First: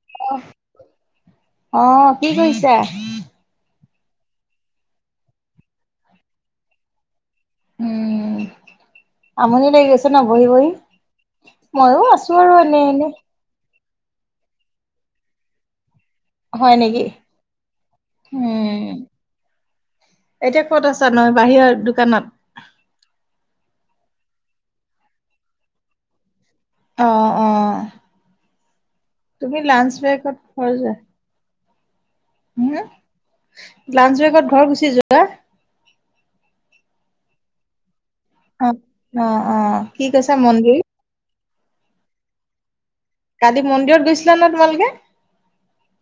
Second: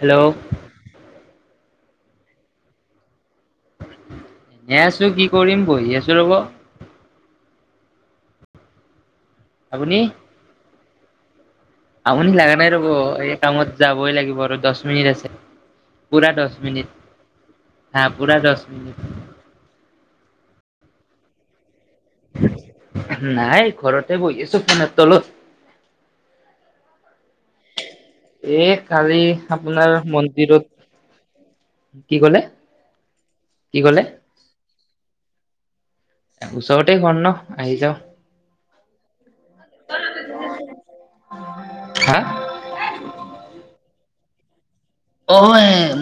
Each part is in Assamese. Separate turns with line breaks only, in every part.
হেল্ল'?
আহ কি কৰিছা?
এনে আছো কি কৰিম বহি আছো ৰ'ব।
উম, আমনি লাগি
আপুনি
গৈছে ন, বহি, বহি। ময়ো
আমনি
আছো আৰু
লগা নাই
এনে
ৰ'ব।
এনে।
এই কামত যাবই লাগিব আৰু দহ মিনিট আছে। পূৰা দচ
হয়
মিনিট,
নেকি?
হা, পূৰা দহ
উম,
মিনিট।
এতিয়া ক'ত আছা, নহ বাহিৰৰ দোকানত।
নাই ঘৰতে ব, এছো ফোন তল
অ', অ',
কালি
তুমি
আপোনাৰ
লাঞ্চ ব্ৰেকত
মন্দিৰত
স, যে
কি ক'লে
হম
কি ক'লে
লাঞ্চ বেগত ঘৰ গুচি যোৱা।
ওচৰতে ঘ, ন, আহি যাওঁ।
অ', অ', অ', কি কৈছে মন্দিৰ।
হা?
কালি মন্দিৰত গৈছিলা নে তোমালোকে।
অ,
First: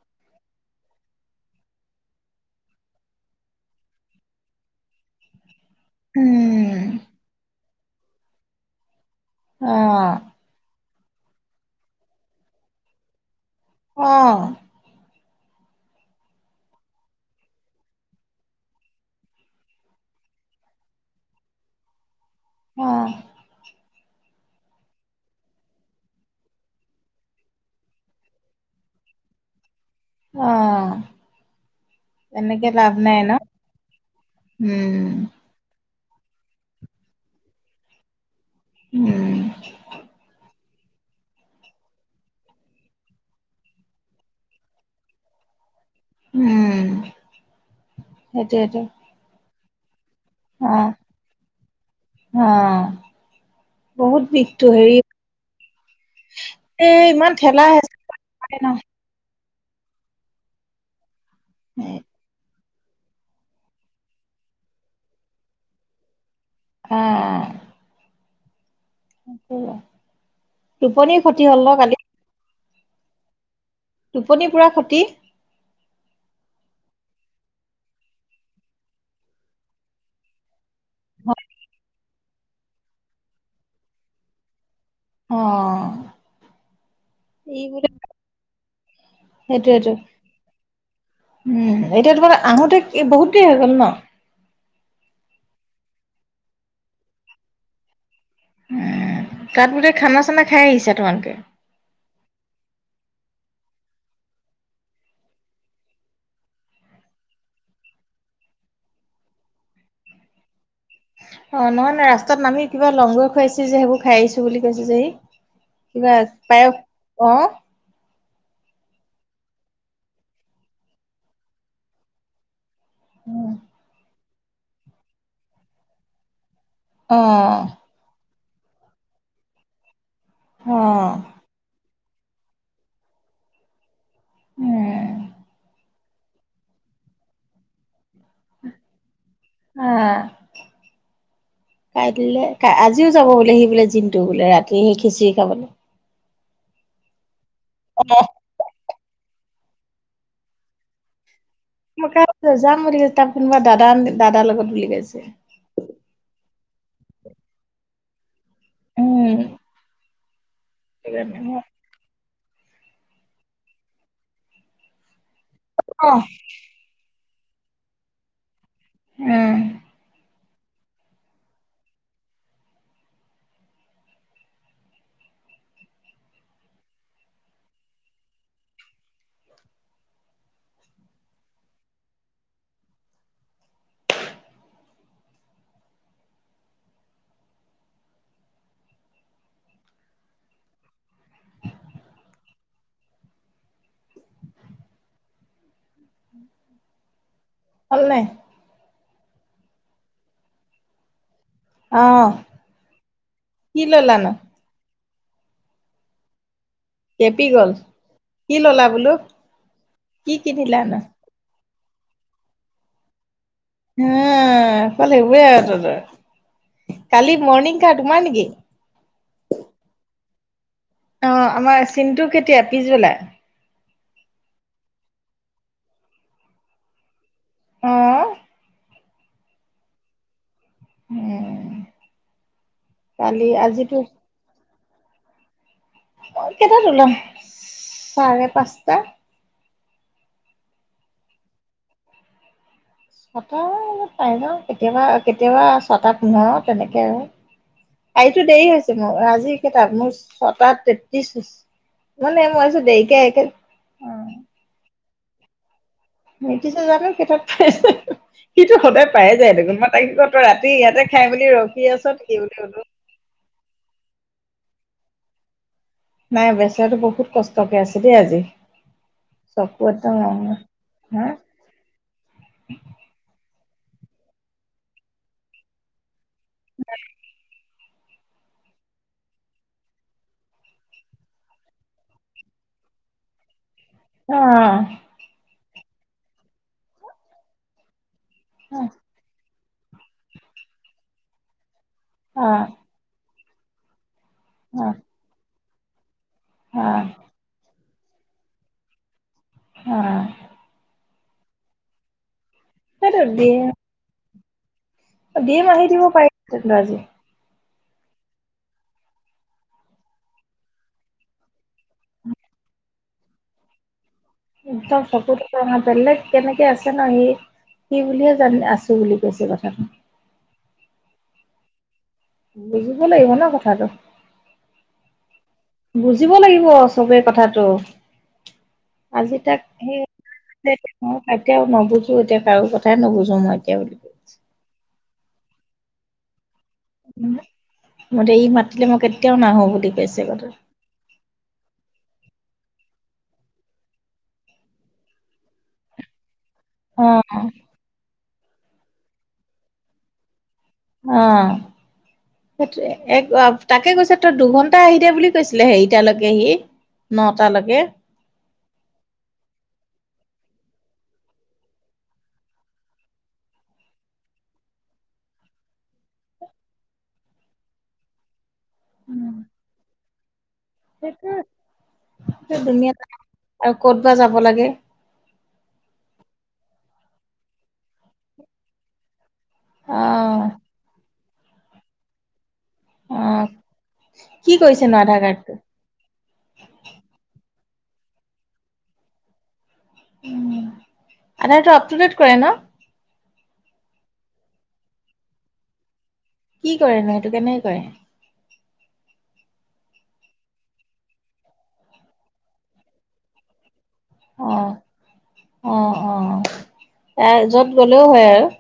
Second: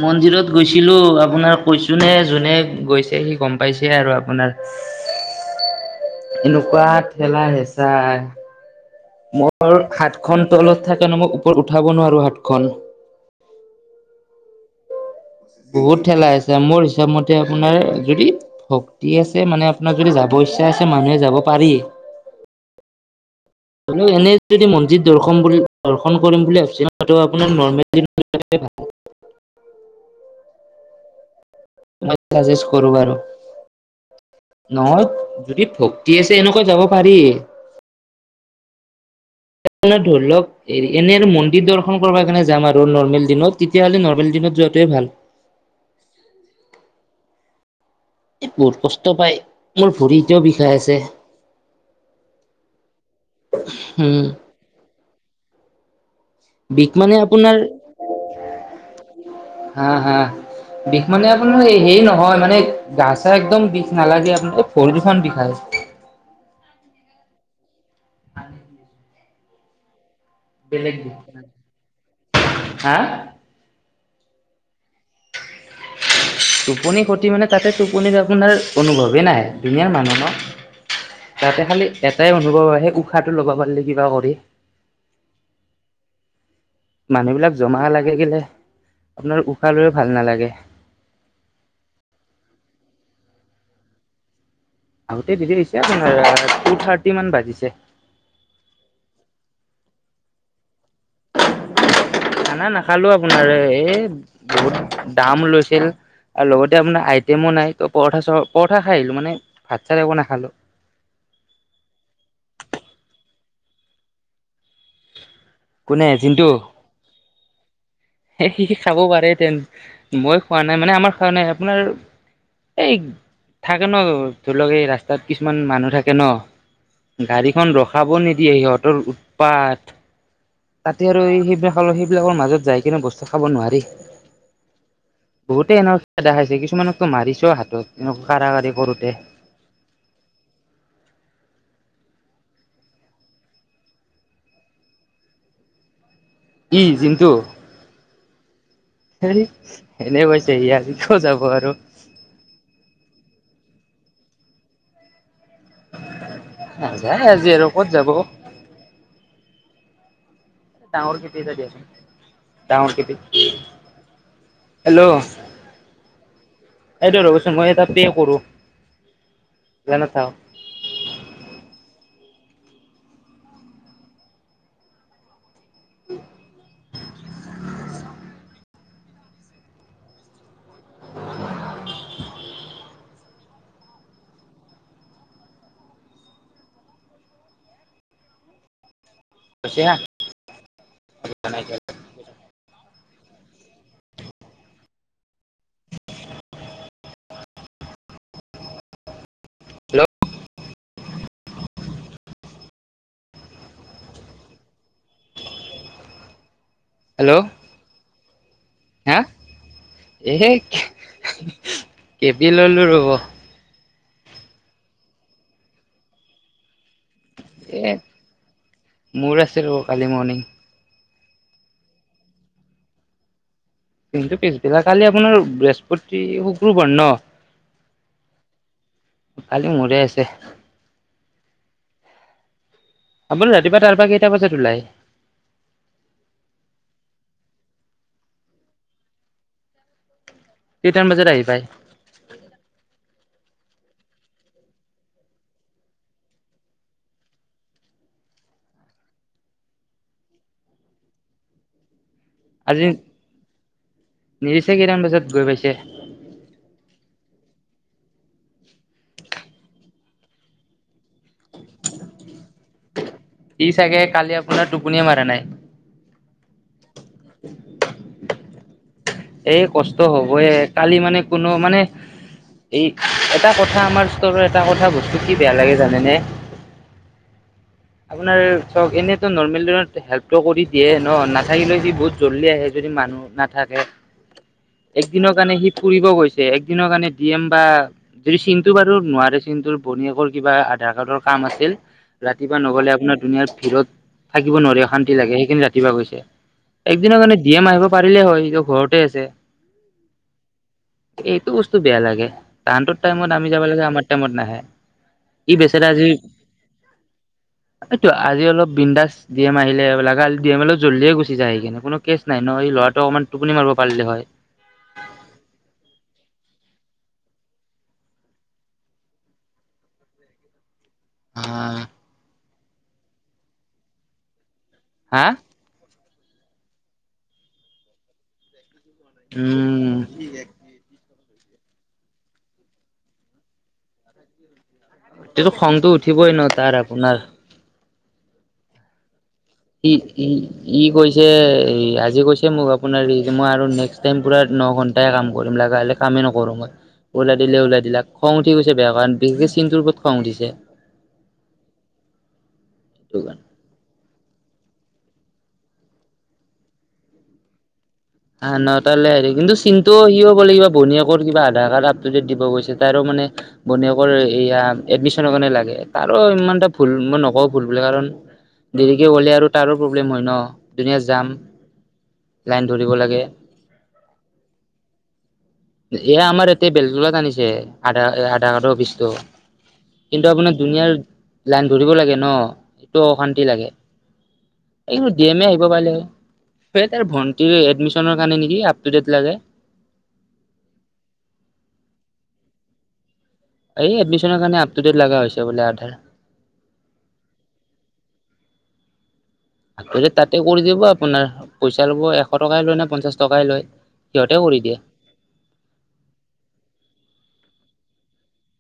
মন্দিৰত গৈছিলো আপোনাৰ কৈছো নে যোনে গৈছে সি গম পাইছে। আৰু আপোনাৰ এনেকুৱা
উম,
ঠেলা, হেঁচা মোৰ
অ',
হাতখন তলত থাকে নে মই ওপৰত উঠাব নোৱাৰো হাতখন।
আহ।
বহুত ঠেলা আছে মোৰ হিচাপ মতে আপোনাৰ যদি ভক্তি আছে মানে আপোনাৰ যদি যাব আছে মানুহে যাব পাৰি
[unintelligible] অ',
হ এনে যদি মন্দিৰ দৰ্শন বুলি দৰ্শন কৰিম বুলি ভাবিছিলো আপোনাৰ নৰ্মেল
আহ,
মইাজেষ্ট কৰো বাৰু নহয়
উম,
যদি থোক আছে এনেকৈ যাব পাৰি
উম,
ধৰল এ এনেই আৰু মন্দিৰ দৰ্শন কৰ কাৰণে যাম আৰু নৰ্মেল দিনত তেতিয়াহ'লে নৰ্মেল দিনত যোৱাটোৱে ভাল
উম,
এই মোৰ
সেইটোৱেটো
কষ্ট পায় মোৰ ভৰি কেতিয়া বিষাই
অ'।
আছে
অ
উ
বহুত বিষটো হেৰি এ
বিক মানে
ইমান
আপোনাৰ
ঠেলা হেচা ন
হা হা বিষ মানে আপোনাৰ হেৰি নহয় মানে গা চা একদম বিষ নালাগে আপোনাক পৰিদূষণ বিষায়
উম,
হয়,
টোপনি
বিষ
ক্ষতি হল ন কালি?
হা
টোপনি পূৰা ক্ষতি
টোপনি ক্ষতি মানে তাতে টোপনিত আপোনাৰ অনুভৱেই নাই ধুনীয়া মানুহ ন তাতে খালি এটাই অনুভৱ হয় সেই উশাহটো লগব পাৰিলে কিবা কৰি
অ',
মানুহবিলাক
ই
জমা
বোলে
লাগে গলে আপোনাৰ উশাহ
সেইটোয়েতো
লৈ ভাল নালাগে
উম, এতিয়া তোমাৰ আহোতে বহুত দেৰি হৈ গ'ল ন
আগোতে দিৰি দিছে আপোনাৰ টু থাৰ্টি মান বাজিছে
উ তাত বোটে খানা চানা খাই আহিছা তোমালোকে
খানা নাখালো আপোনাৰ এই বহুত দাম লৈছিল আৰু লগতে আপোনাৰ আইটেমো নাই ত পৰঠা পৰঠা খাই আহিলো মানে ভাত চাত একো নাখালো
অ নহয় ন ৰাস্তাত নামি কিবা লংগৈ খুৱাইছি যে সেইবোৰ খাই আহিছো বুলি কৈছে যেহি
কোনে
কিবা
জিনটো
পায়স আহ
খাব পাৰে তেন মই খোৱা নাই মানে আমাৰ খোৱা নাই আপোনাৰ এই থাকে ন ধৰি লওক এই ৰাস্তাত কিছুমান মানুহ থাকে ন
অ
গাড়ীখন ৰখাব নিদিয়ে সিহঁতৰ উৎপাত
অ
তাতে আৰু এই সেইবিলাক সেইবিলাকৰ মাজত যাই কিনে বস্তু খাব নোৱাৰি
উম
বহুতেই এনৰ দেখাইছে কিছুমানকতো মাৰিছ হাতত এনেকৰাৱা়ঢ়ি কৰোতে
আহ কাই দিলে ক আজিও যাব বোলে সি বোলে জিনটো বোলে ৰাতি সেই খিচিৰি খাবলৈ
ই জিণ্টু
অ',
এনে পৈছে ইি আজ কিয় যাব আৰু
ক যাম বুলি তাৰ কোনোবা দাদা দাদাৰ লগত উল গাইছে
নাযায় আজি আৰু ক'ত যাব
উম,
ডাঙৰ খতি য আছ ডাঙৰ খতি হেল্ল'
অ',
ৰ'চোন মই এটা পে কৰো
উম
নাও কছো
হল নাই?
হেল্ল'
আহ কি ললা নো? কেপি
হেল্ল'
গ'ল কি ললা বোলো
হা
কি
এ
কিনিলানো
কেবি ললো ৰব
হা কাল একে আৰু ত তই কালি মৰ্ণিং
এ
কাটমান নে কি?
মোৰ আছে ৰ'ব কালি মৰ্ণিং
অ'আমাৰ চিনটো কেতিয়া, পিছবেলা?
কিন্তু পিছবিলাক কালি আপোনাৰ বৃহস্পতি শুক্ৰবাৰ ন
আহ
খালি মৰে আছে
কালি
আপাৰ ৰাতিপুৱা
আজিতো
তাৰ পৰা কেইটা বজাত ওলাই
অ কেইটাত ওলাম চাৰে পাঁচটা
কিইটামান বজাত আহি পায়?
ছটা পাই যাওঁ, কেতিয়াবা-কেতিয়াবা ছটাতো নও তেনেকে আৰু কালতো দেৰি হৈছে মোৰ আজি কেইটা মোৰ ছটা তেত্ৰিশ হৈছে মানে মই
আজি
আছো দেৰিকে একেল
নিৰিছে কেইটামান বজাত গৈ পাইছে
মট চ যোৱত প সিটো সদায় পায়ে যায় দেখোন মই তাক ক তই ৰাতি ইয়াতে খাই মেল ৰখি আছ নেকি বুলি কলো
কি চাগে কালি আপোনাৰ টোপনিয়ে মাৰা নাই
নাই বেচাৰো বহুত কষ্টকে আছে দেই আজি
এ
চকু
কষ্ট
একদম
হবয়ে
ৰঙা
কালি মানে
হা
কোনো মানে এই এটা কথা কথা আমাৰ ষ্টৰৰ এটা কথা বস্তু কি বেয়া লাগে জানেনে
উ
আপোনাৰ চক এনেইতো নৰ্মেল দিনত হেল্পটো কৰি দিয়ে ন নাথাকিলে সি বহুত জলদি আহে যদি যদি মানুহ নাথাকে
অ
একদিনৰ কাৰণে সি ফুৰিব গৈছে একদিনৰ কাৰণে ড এম বা যদি চিনন্তু বাৰু নোৱাৰে চিনন্তুৰ বনীয়েকৰ কিবা আধাৰ কাৰ্ডৰ কাম আছিল ৰাতি ৰাতিপুৱা
অ
নগ'লে আপোনাৰ দুুনিয়াৰ ভিৰত থাকিব
অ
নোৱাৰে
অ অ
শান্তি লাগে সেইখিনি ৰাতিপুৱা গৈছে একদিনৰ কাৰণে ডিয়েম আহিব পাৰিলে হয় ঘৰতে আছে
অ
এইটো বস্তু বেয়া লাগে টানটোৰ টাইমত আমি যাব লাগে আমাৰ টাইমত নাহে ই
দিম
বেচেৰা
আহি দিব
আজি
পাৰিন্তু আজি
এইটো আজি অল বিন্দডাচ ডি এম আহিলো ডি এম অলপ জল্লিয়ে গুচি যায় সেই কিনে কোনো কেছ নাই মান এই লৰাটো আমাৰ টোপনি মাৰিব পাৰিলে হয়
একদম চকুতাৰ বেলেগ কেনেকে আছে ন সি কি বুলিয়ে জান আছো বুলি কৈছে কথাটো
হ
বুজিব লাগিব ন কথাটো
হা
বুজিব লাগিব চবে কথাটো আজি তাক
উম
সেই এতিয়াও নুবুজো এতিয়া কাৰো কথাই নুবুজো মই এতিয়া বুলি কৈছ
সটো খংতো উঠিবই ন তাৰ আপোনাৰ
মইতে ই মাতিলে মই কেতিয়াও নাহো বুলি
ই
কৈছে
ই
কথা
ই কৈছে আজি কৈছে তাকে মোক আপোনাৰ মই আৰু নেক্সট টাইম পূৰা ন ঘণ্টাই কাম কৰিম লগাগা হ'লে কামেই নকৰোঁ মই
অ
ওলাই দিলে ওলাই দিলাকা খং উঠি গৈছে বেয়া কাৰণ বিশেষকে চিনন্তটোৰ ওপৰত খং উঠিছে
অ সেইটো এক তাকে গৈছে তই দুঘন্টা টা আহি দা বুলি কৈছিলে হেৰিটালৈকে সি নটালৈকে
হা ন তালে হেৰি কিন্তু চিনন্তটো স হ' লাগিবা ভনীয়েকৰ কিবা আধাৰ কাৰ্ড আপটুডেট দিব গৈছে তাৰো মানে বনীয়েকৰ এয়া এডমিশনৰ কাৰণে লাগে তাৰো ইমান এটা ভুল মই নকওঁ ভুল বোলে কাৰণ দেৰিকে লে আৰু তাৰো প্ৰব্লেম হয় ন
সেইটো
ধৰিব
ধুনীয়া
লাগে
আৰু ক'ত বা যাব লাগে
এয়া আমাৰ বেলতলাত আনিছে আধা আধ কাৰ্ডৰ অফিচটো কিন্তু
অ
আপোনাৰ দুুনীয়াৰ লাইন ধৰিব লাগে ন এইটো
অ',
অশান্তি লাগে
কি কৰিছেনো
এইন্ত
আধাৰ
ডমে
কাৰ্ডটো?
আহিব পাৰিলে ত ভন এডমিচনৰ কাৰণে নেকি?
আটো আপ টু ডেট কৰে ন?
এই এডমিচনৰ কাৰণে আপ ট ডট লগা হৈছে বোলে আধাৰ
কি কৰেনো এইটো কেনেক কৰে
আ তাতে কৰি দিব আপোনাৰ পইচা ল'ব এশ টকাই লয় নে পঞ্চাশ টকাই লয় সিহঁতে কৰি
অ',
দিয়া
অ', অ', এ য'ত গ'লেও হয় আৰু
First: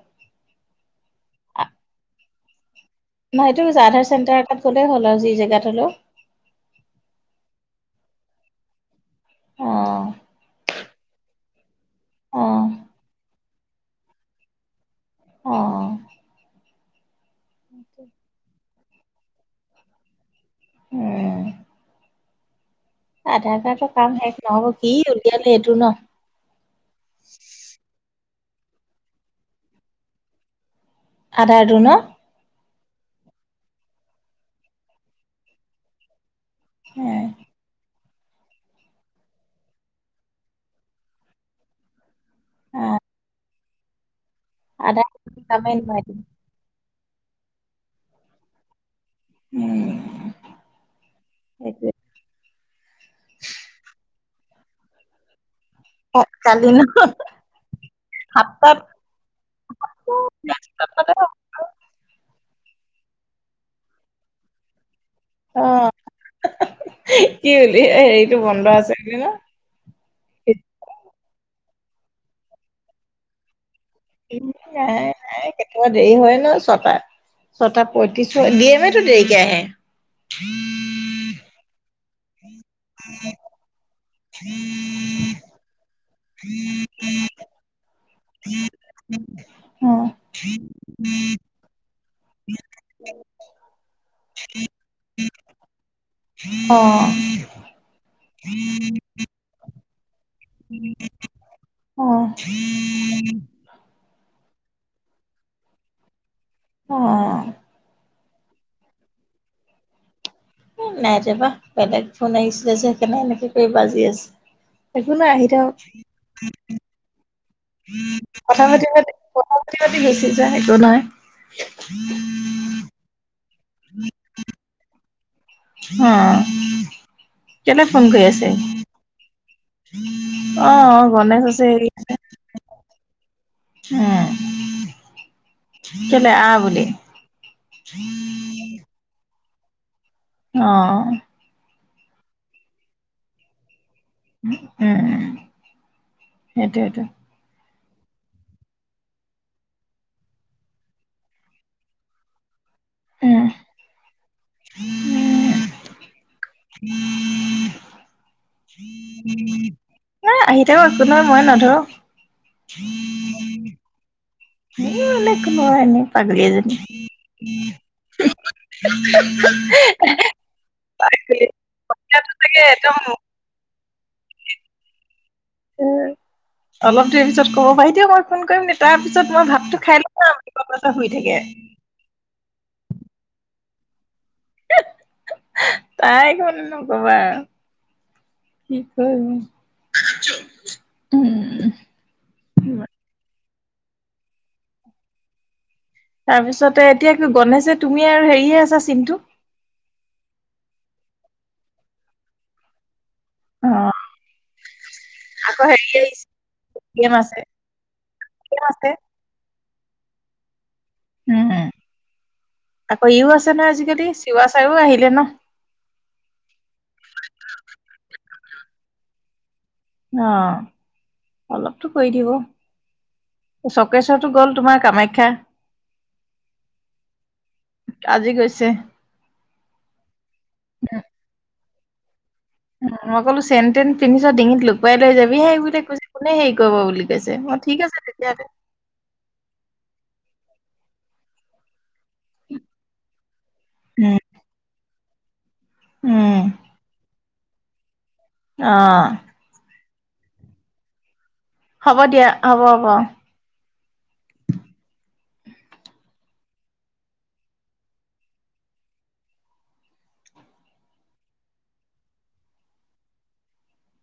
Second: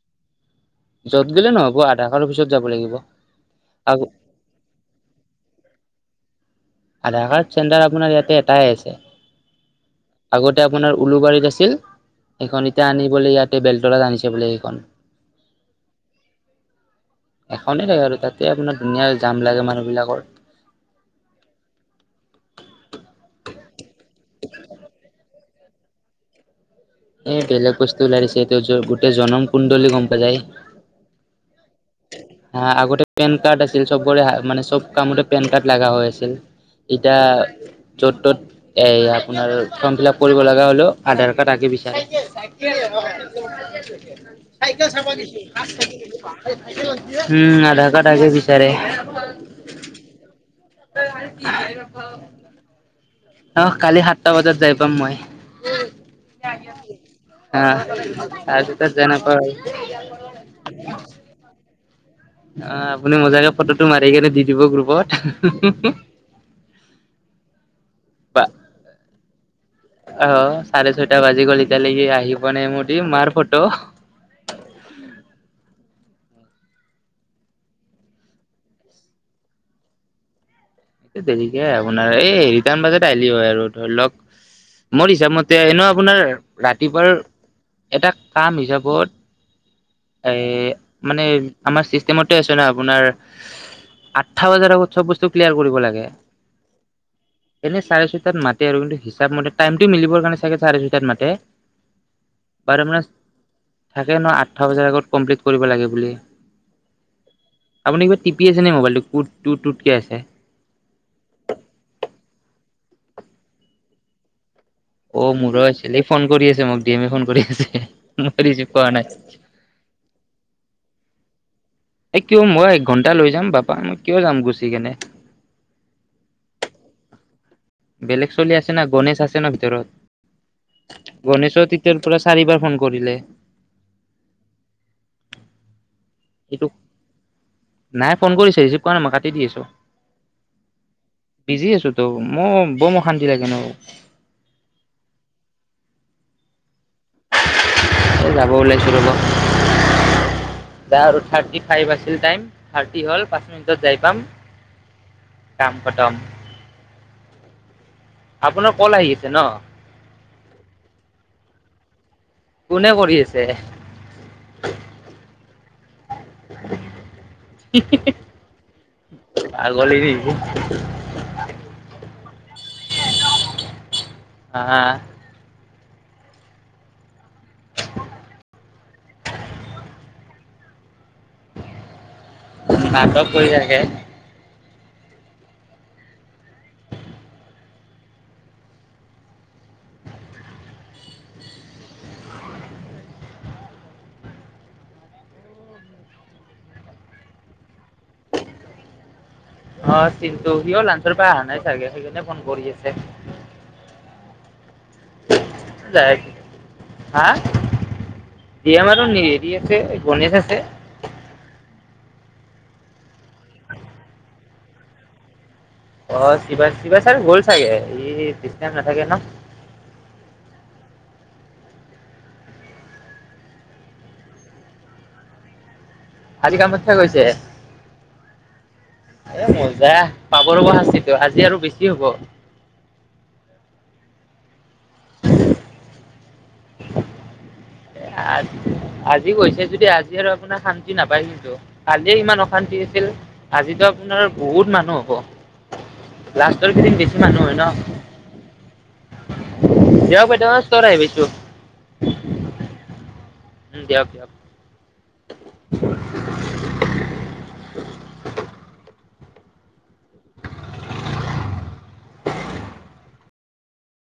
যত গিললে নহ'ব আধা কাৰৰ পিছত যাব লাগিব
নাইটো
আৰু
জাধাৰ চেণ্টাৰ এটাত গ'লেই হ'ল আৰু যি জেগাত হলেও
আধাৰ কাৰ্ড চেণ্টাৰ আপোনাৰ ইয়াতে এটাই আছে
অ',
আগতে আপোনাৰ উলুবাৰীত আছিল
অ'।
সেইখন এতিয়া আনিবোলে ইয়াতে বেলতলত আনিছে বোলে সেইখন
অ',
এখনেই থাগে আৰু তাতে আপোনাৰ ধুনীয়া জাম লাগে মানুহবিলাকৰ
উম, আধাৰ কাৰ্ডৰ কাম শেষ নহব কি উলিয়ালে এইটো ন
এই বেলেগ বস্তু ওলাই দিছে এইটো গোটেই জনম কুণ্ডলী গম পায় যায়
আধাৰ টু ন
হা আগতে পেন কাৰ্ড আছিল সবৰে মানে চব কামতে পেন কাৰ্ড লাগা হৈ আছিল এতিয়া
অ',
য'ত-ত'ত এ আপোনাৰ ফৰ্ম ফিলাপ কৰিব লগা হ'লেও আধাৰ কাৰ্ড আগে বিচাৰে চাইকেল অ চাইকেল
আধাৰ
চাবা দিছো
কামেই নহয় এইটো।
পাচ উম, আধাৰ কাৰ্ড আগে বিচাৰে
উম,
ত ভাল ঠিকাই
সেইটোৱে
ৰখাওক অ', কালি সাতটা বজাত যাই পাম মই
কালি ন
অ', চাৰে
সাতটাত
ছয়টাত জাই নাপাও আৰু অ', পুনি মজাকে ফটোটো মাৰি কেনে দি দিব গ্ৰুপত
অ' কি হলি হেৰিতটো
বা
বন্ধ আছে বুলি ন
অ', চাৰেছয়টা বাজি গল এতিয়ালৈকে সি আহি পোৱা নাই দি মাৰ ফটো
কেতিয়া দেৰি হয় ন ছটা ছটা পয়ত্ৰিশ এ হল এটিএমটো দেৰিকে আহে
এই দেৰিকে আপোনাৰ এই ৰিটাৰ্ণ বাজাত আহিলি হয় আৰু ধৰি লওক মোৰ হিচাপমতে এনে আপোনাৰ ৰাতিপুৱাৰ এটা কাম হিচাপত এ মানে আমাৰ সময়মতে আছে না আপোনাৰ আতটা বজাৰ আগত চব বস্তু ক্লিয়াৰ কৰিব লাগে
অ',
এনে চাৰে ছয়টাত মাতে আৰু কিন্তু হিচাপ মতে টাইমটো মিলিবৰ কাৰণে চাগে চাৰে ছয়টাত মাতে
অ
পাৰ মান থাকে ন আতটা বজাৰ আগত কমপ্লিট কৰিব লাগে বুলি
অ
আপুনি কি টি পি আছেনে মোবাইলটো কুড টুট টুট কে আছে
নাই যাবা বেলেগ ফোন আহিছে যে সেইকাৰণে এনেকে কৰি বাজি আছে একো
অ'
নাই আহি
মোৰো
থাকক
আছিলে এই ফোন কৰি আছে মোক ডি এমে ফোন কৰি আছে মই ৰিচিভ কৰা নাই।
প্ৰথমতে গেছি যায় সেইটো নাই
এই কিয় মই এক ঘণ্টা লৈ যাম বাপা, মই কিয় যাম গুচি কেনে।
অহ।
বেলেগ চলি আছে না, গণেশ আছে না
অ
ভিতৰত।
গণেশ আছে
গণেশৰ তেতিয়াৰ পৰা চাৰিবাৰ ফোন কৰিলে।
অহ।
সেইটো, নাই ফোন কৰিছে ৰিচিভ কৰা নাই মই কাটি দি আছোঁ।
অহ।
ত' মোৰ বৰ অশান্তি লাগে ন'।
উম, সেইটোৱেটো।
[unintelligible] যাব ওলাইছোঁ ৰ'বা। যাওঁ আৰু থাৰ্টি ফাইভ আছিল টাইম থাৰ্টি হ'ল
উম
পাঁচ মিনিটত যাই পাম। কাম খটম। আপোনাৰ কল আহি আছে ন
[unintelligible] এ আহি থাকক একো নহয় মই নধৰোঁ।
ফোনে কৰি আছে।
সেই এনেই একো নহয় এনেই পাগলীজনী।
পাগলী নেকি?
[unintelligible] [unintelligible] [unintelligible]
হা?
উম, অলপ দেৰি পিছত কব পাৰি দিয়ক, মই ফোন কৰিম তাৰপিছত মই ভাতটো খাই লম। একদম দুপৰীয়াৰ পৰা লৈকে শুই থাকে।
নাটক কৰি থাকে।
[unintelligible] তাইকো নকবা আৰু। কি কয় [unintelligible] উম', উম'। তাৰপিছতে এতিয়া কি গণেশে তুমিয়ে আৰু হেৰিয়ে আছা চিন্টো।
অহ, চিন্টো সিও লাঞ্চৰ পৰা অহা নাই চাগে, সেইকাৰণে ফোন কৰি আছে।
অহ, আকৌ হেৰি
যায়
আহিছে এ টি এম আছে। গেম
দি
আছে।
এম আৰু হেৰি আছে গণেশ আছে।
উম, আকৌ ইয়ো আছে নহয় আজিকালি চিৱা ছাৰো আহিলে ন।
অহ, চিৱা-চিৱা ছাৰো গ'ল চাগে ই বেছি টাইম নাথাকে ন।
অহ, অলপতো কৰি দিব। চৰ্কেশ্বৰতো গ'ল তোমাৰ কামাখ্যা।
আজি কামাখ্যা গৈছে,
আজি গৈছে।
এ মজা। পাৰ ৰব শাস্তিতো, আজি আৰু বেছি হ'ব।
মই কলোঁ চেন-তেন কিনিছা, ডিঙিত লুকুৱাই লৈ যাবিহেই, বোলে কৈছে কোনে হেৰি কৰিব বুলি কৈছে মই ঠিক আছে তেতিয়াহ'লে
আ-আজি গৈছে যদি আজি আৰু আপোনাৰ শান্তি নাপায় কিন্তু। কালিয়ে ইমান অশান্তি হৈছিল আজিতো
উম
আপোনাৰ বহুত মানুহ হ'ব।
উম
লাষ্টৰ কেইদিন বেছি মানুহ হয় ন।
অ
দিয়ক বাইদেউ ষ্টোৰ আহি পাইছোঁ।
হ'ব দিয়া। হ'ব, হ'ব।
উম', দিয়াক, দিয়ক। [unintelligible]